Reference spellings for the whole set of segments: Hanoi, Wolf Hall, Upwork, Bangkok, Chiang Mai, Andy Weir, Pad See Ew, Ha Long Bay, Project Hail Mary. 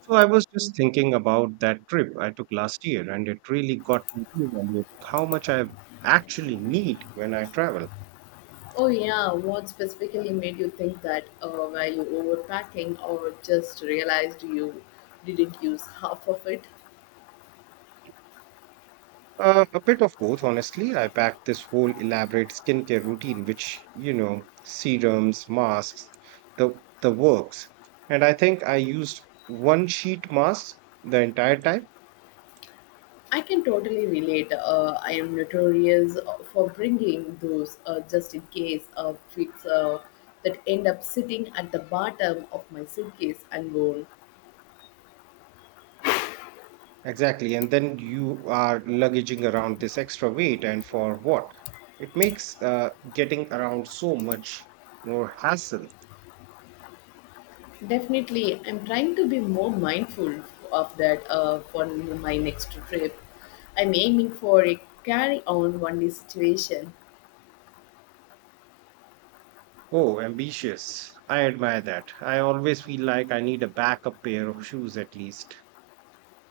So I was just thinking about that trip I took last year, and it really got me reevaluating how much I actually need when I travel. Oh yeah, what specifically made you think that? Were you overpacking or just realized you didn't use half of it? A bit of both, honestly. I packed this whole elaborate skincare routine, which, you know, serums, masks, the the works. And I think I used one sheet mask the entire time. I can totally relate. I am notorious for bringing those just in case fits that end up sitting at the bottom of my suitcase unworn. Exactly. And then you are luggaging around this extra weight, and for what? It makes getting around so much more hassle. Definitely, I'm trying to be more mindful of that for my next trip. I'm aiming for a carry on one day situation. Oh, ambitious. I admire that. I always feel like I need a backup pair of shoes at least.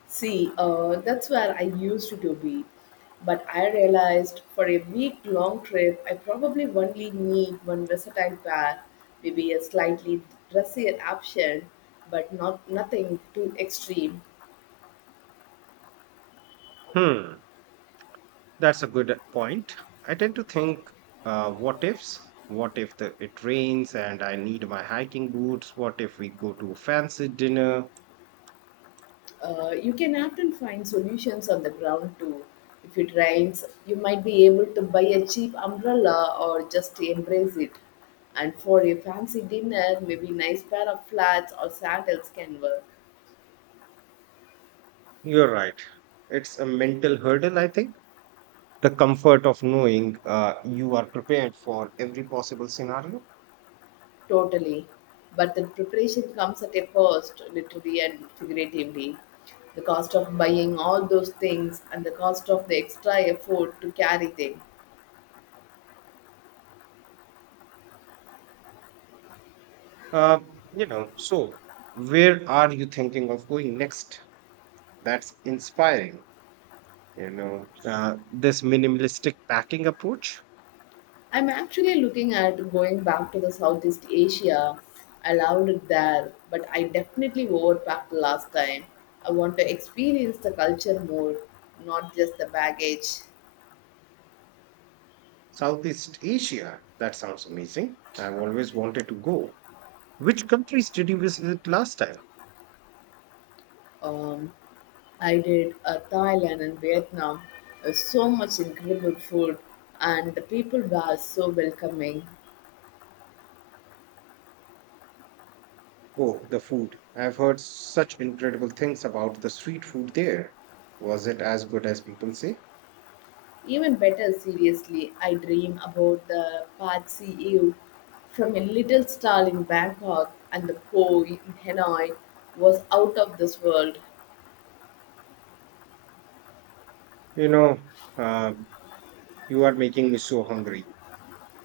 See, that's where I used to be. But I realized for a week long trip, I probably only need one versatile pair, maybe a slightly dressier option, but not nothing too extreme. Hmm, that's a good point. I tend to think, what ifs? What if it rains and I need my hiking boots? What if we go to a fancy dinner? You can often find solutions on the ground too. If it rains, you might be able to buy a cheap umbrella or just embrace it. And for a fancy dinner, maybe nice pair of flats or sandals can work. You're right. It's a mental hurdle, I think. The comfort of knowing you are prepared for every possible scenario. Totally. But the preparation comes at a cost, literally and figuratively. The cost of buying all those things and the cost of the extra effort to carry them. Uh, so where are you thinking of going next? That's inspiring. This minimalistic packing approach. I'm actually looking at going back to the Southeast Asia. I loved it there, but I definitely overpacked last time. I want to experience the culture more, not just the baggage. Southeast Asia, that sounds amazing. I've always wanted to go. Which countries did you visit last time? Um, I did Thailand and Vietnam. So much incredible food, and the people were so welcoming. Oh, the food. I've heard such incredible things about the street food there. Was it as good as people say? Even better, seriously, I dream about the Pad See Ew from a little stall in Bangkok, and the pho in Hanoi was out of this world. you know uh, you are making me so hungry.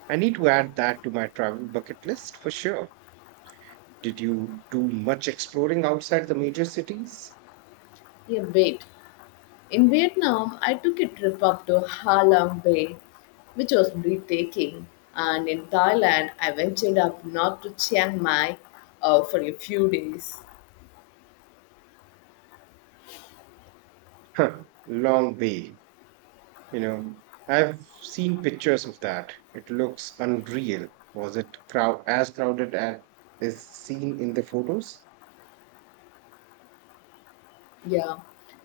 I need to add that to my travel bucket list for sure. Did you do much exploring outside the major cities? Yeah, wait. In Vietnam, I took a trip up to Ha Long Bay, which was breathtaking. And in Thailand, I ventured up north to Chiang Mai for a few days. Huh, long way. You know, I've seen pictures of that. It looks unreal. Was it as crowded as is seen in the photos? Yeah,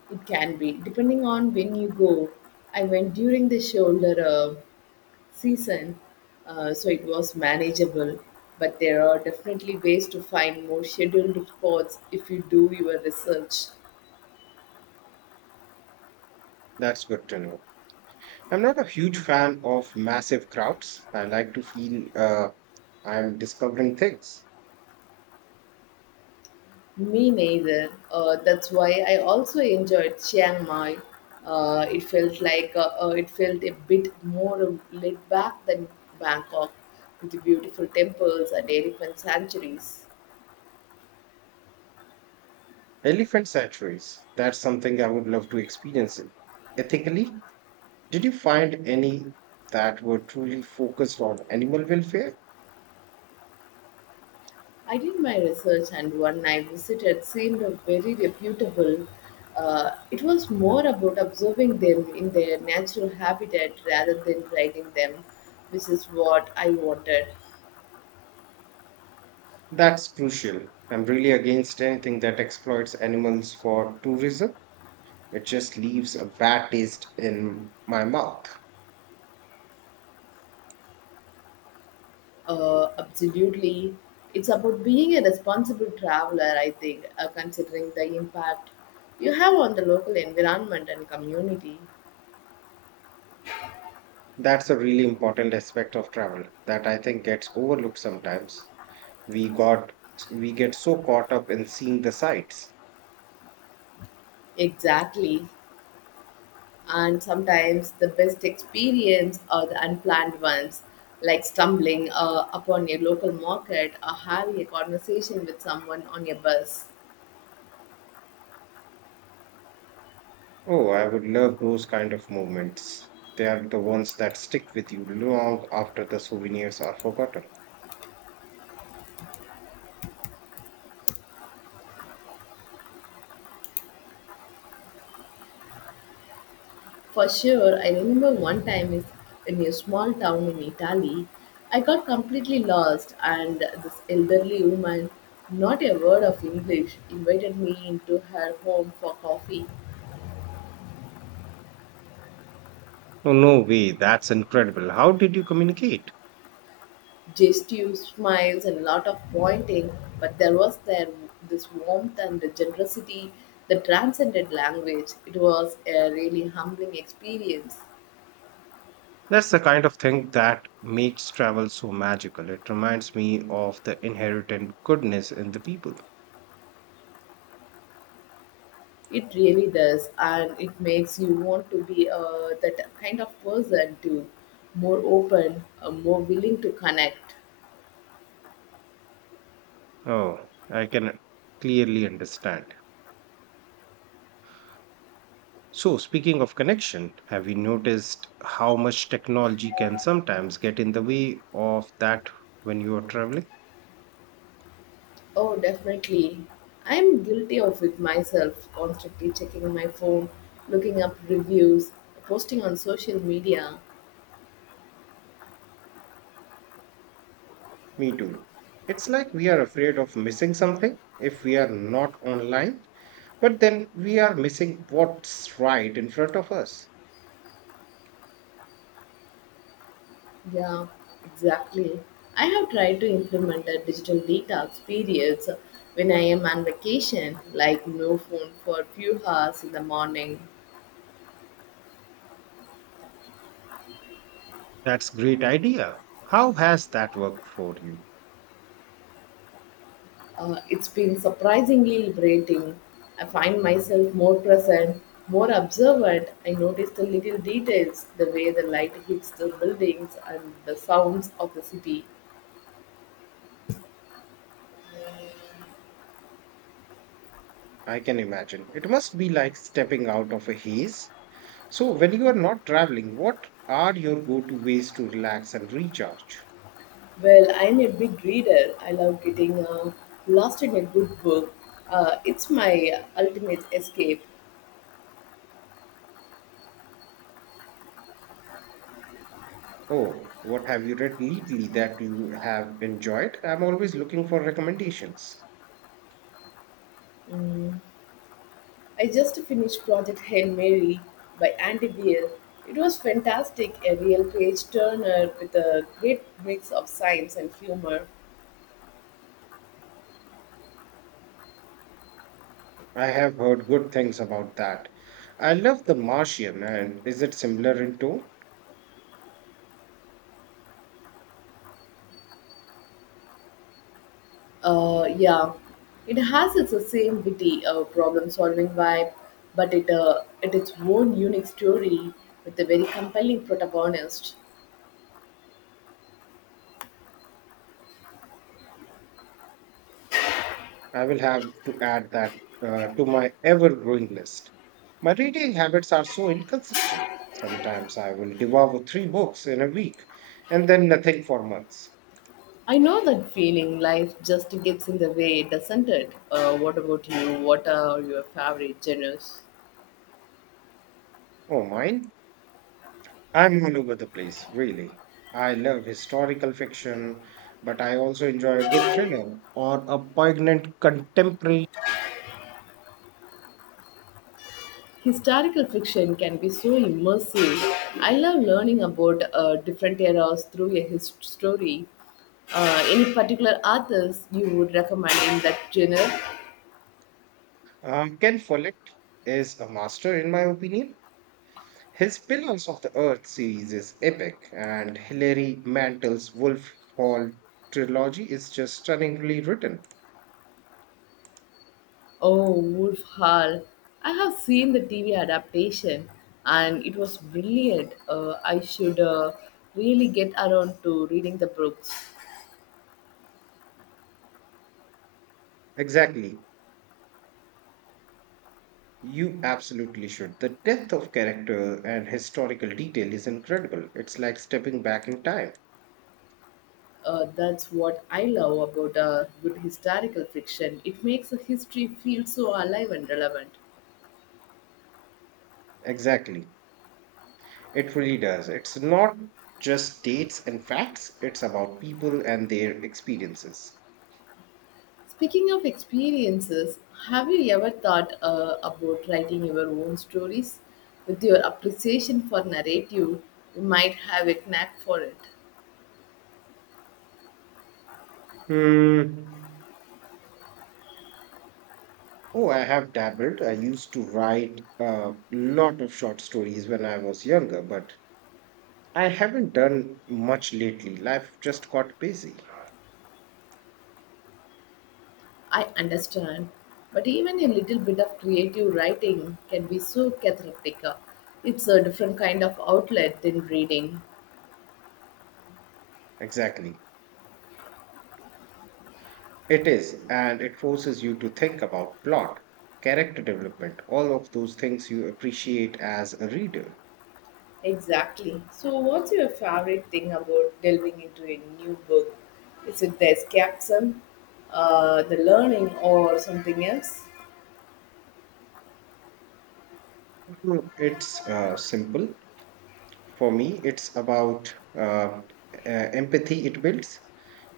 it can be, depending on when you go. I went during the shoulder season, so it was manageable. But there are definitely ways to find more scheduled spots if you do your research. That's good to know. I'm not a huge fan of massive crowds. I like to feel I'm discovering things. Me neither. That's why I also enjoyed Chiang Mai. It felt a bit more laid back than Bangkok, with beautiful temples and elephant sanctuaries. Elephant sanctuaries, that's something I would love to experience in. Ethically, did you find any that were truly focused on animal welfare? I did my research, and one I visited seemed very reputable. It was more about observing them in their natural habitat rather than riding them, which is what I wanted. That's crucial. I'm really against anything that exploits animals for tourism. It just leaves a bad taste in my mouth. Absolutely. It's about being a responsible traveler, I think, considering the impact you have on the local environment and community. That's a really important aspect of travel that I think gets overlooked sometimes. We got we get so caught up in seeing the sights. Exactly. And sometimes the best experience are the unplanned ones, like stumbling upon a local market or having a conversation with someone on your bus. Oh, I would love those kind of moments. They are the ones that stick with you long after the souvenirs are forgotten. For sure, I remember one time in a small town in Italy, I got completely lost, and this elderly woman, not a word of English, invited me into her home for coffee. Oh, no way. That's incredible. How did you communicate? Gestures, smiles, and a lot of pointing, but there was there this warmth and generosity that transcended language. It was a really humbling experience. That's the kind of thing that makes travel so magical. It reminds me of the inherent goodness in the people. It really does, and it makes you want to be that kind of person too, more open, more willing to connect. Oh, I can clearly understand. So, speaking of connection, have you noticed how much technology can sometimes get in the way of that when you are traveling? Oh, definitely. I'm guilty of it myself, constantly checking my phone, looking up reviews, posting on social media. Me too. It's like we are afraid of missing something if we are not online, but then we are missing what's right in front of us. Yeah, exactly. I have tried to implement a digital detox periods when I am on vacation, like no phone for a few hours in the morning. That's great idea. How has that worked for you? It's been surprisingly liberating. I find myself more present, more observant. I notice the little details, the way the light hits the buildings and the sounds of the city. I can imagine. It must be like stepping out of a haze. So, when you are not traveling, what are your go to ways to relax and recharge? Well, I'm a big reader. I love getting lost in a good book. It's my ultimate escape. Oh, what have you read lately that you have enjoyed? I'm always looking for recommendations. I just finished Project Hail Mary by Andy Weir. It was fantastic, a real page turner with a great mix of science and humor. I have heard good things about that. I love The Martian, and is it similar in tone? Yeah, it has its same witty problem-solving vibe, but it its own unique story with a very compelling protagonist. I will have to add that to my ever growing list. My reading habits are so inconsistent. Sometimes I will devour three books in a week and then nothing for months. I know that feeling. Life just gets in the way, doesn't it? What about you? What are your favorite genres? Oh, mine? I'm all over the place, really. I love historical fiction, but I also enjoy a good thriller or a poignant contemporary. Historical fiction can be so immersive. I love learning about different eras through a story. Any particular authors you would recommend in that genre? Ken Follett is a master, in my opinion. His Pillars of the Earth series is epic, and Hilary Mantel's Wolf Hall trilogy is just stunningly written. Oh, Wolf Hall. I have seen the TV adaptation and it was brilliant. I should really get around to reading the books. Exactly. You absolutely should. The depth of character and historical detail is incredible. It's like stepping back in time. That's what I love about good historical fiction. It makes a history feel so alive and relevant. Exactly. It really does. It's not just dates and facts, it's about people and their experiences. Speaking of experiences, have you ever thought about writing your own stories? With your appreciation for narrative, you might have a knack for it. Hmm. Oh, I have dabbled. I used to write a lot of short stories when I was younger, but I haven't done much lately. Life just got busy. I understand, but even a little bit of creative writing can be so cathartic. It's a different kind of outlet than reading. Exactly. It is, and it forces you to think about plot, character development, all of those things you appreciate as a reader. Exactly. So, what's your favorite thing about delving into a new book? Is it the escapism, the learning, or something else? Mm, it's simple. For me, it's about empathy it builds.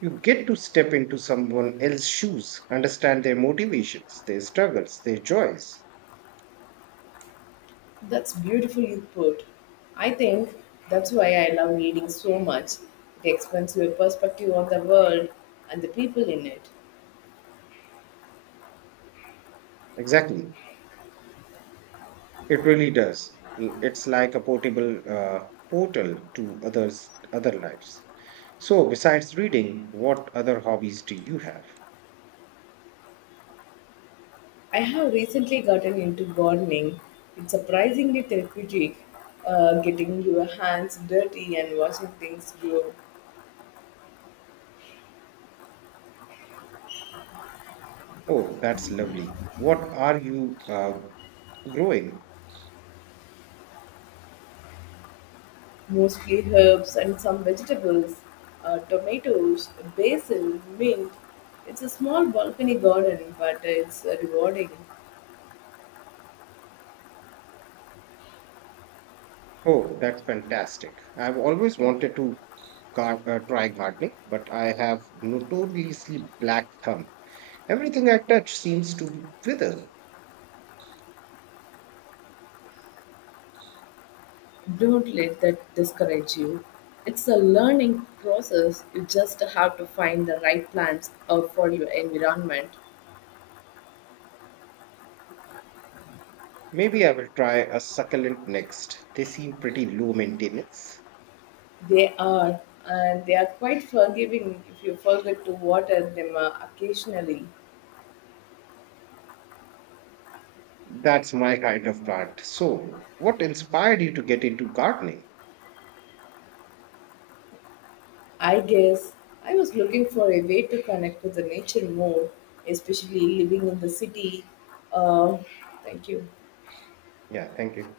You get to step into someone else's shoes, understand their motivations, their struggles, their joys. That's beautiful you put. I think that's why I love reading so much. It expands your perspective on the world and the people in it. Exactly. It really does. Mm, it's like a portable portal to others' other lives. So, besides reading, what other hobbies do you have? I have recently gotten into gardening. It's surprisingly therapeutic, getting your hands dirty and watching things grow. Oh, that's lovely. What are you growing? Mostly herbs and some vegetables, tomatoes, basil, mint. It's a small balcony garden, but it's rewarding. Oh, that's fantastic. I've always wanted to try gardening, but I have notoriously black thumb. Everything I touch seems to wither. Don't let that discourage you. It's a learning process. You just have to find the right plants for your environment. Maybe I will try a succulent next. They seem pretty low maintenance. They are, and they are quite forgiving if you forget to water them occasionally. That's my kind of plant. So, what inspired you to get into gardening? I guess I was looking for a way to connect with the nature more, especially living in the city. Uh, thank you. Yeah, thank you.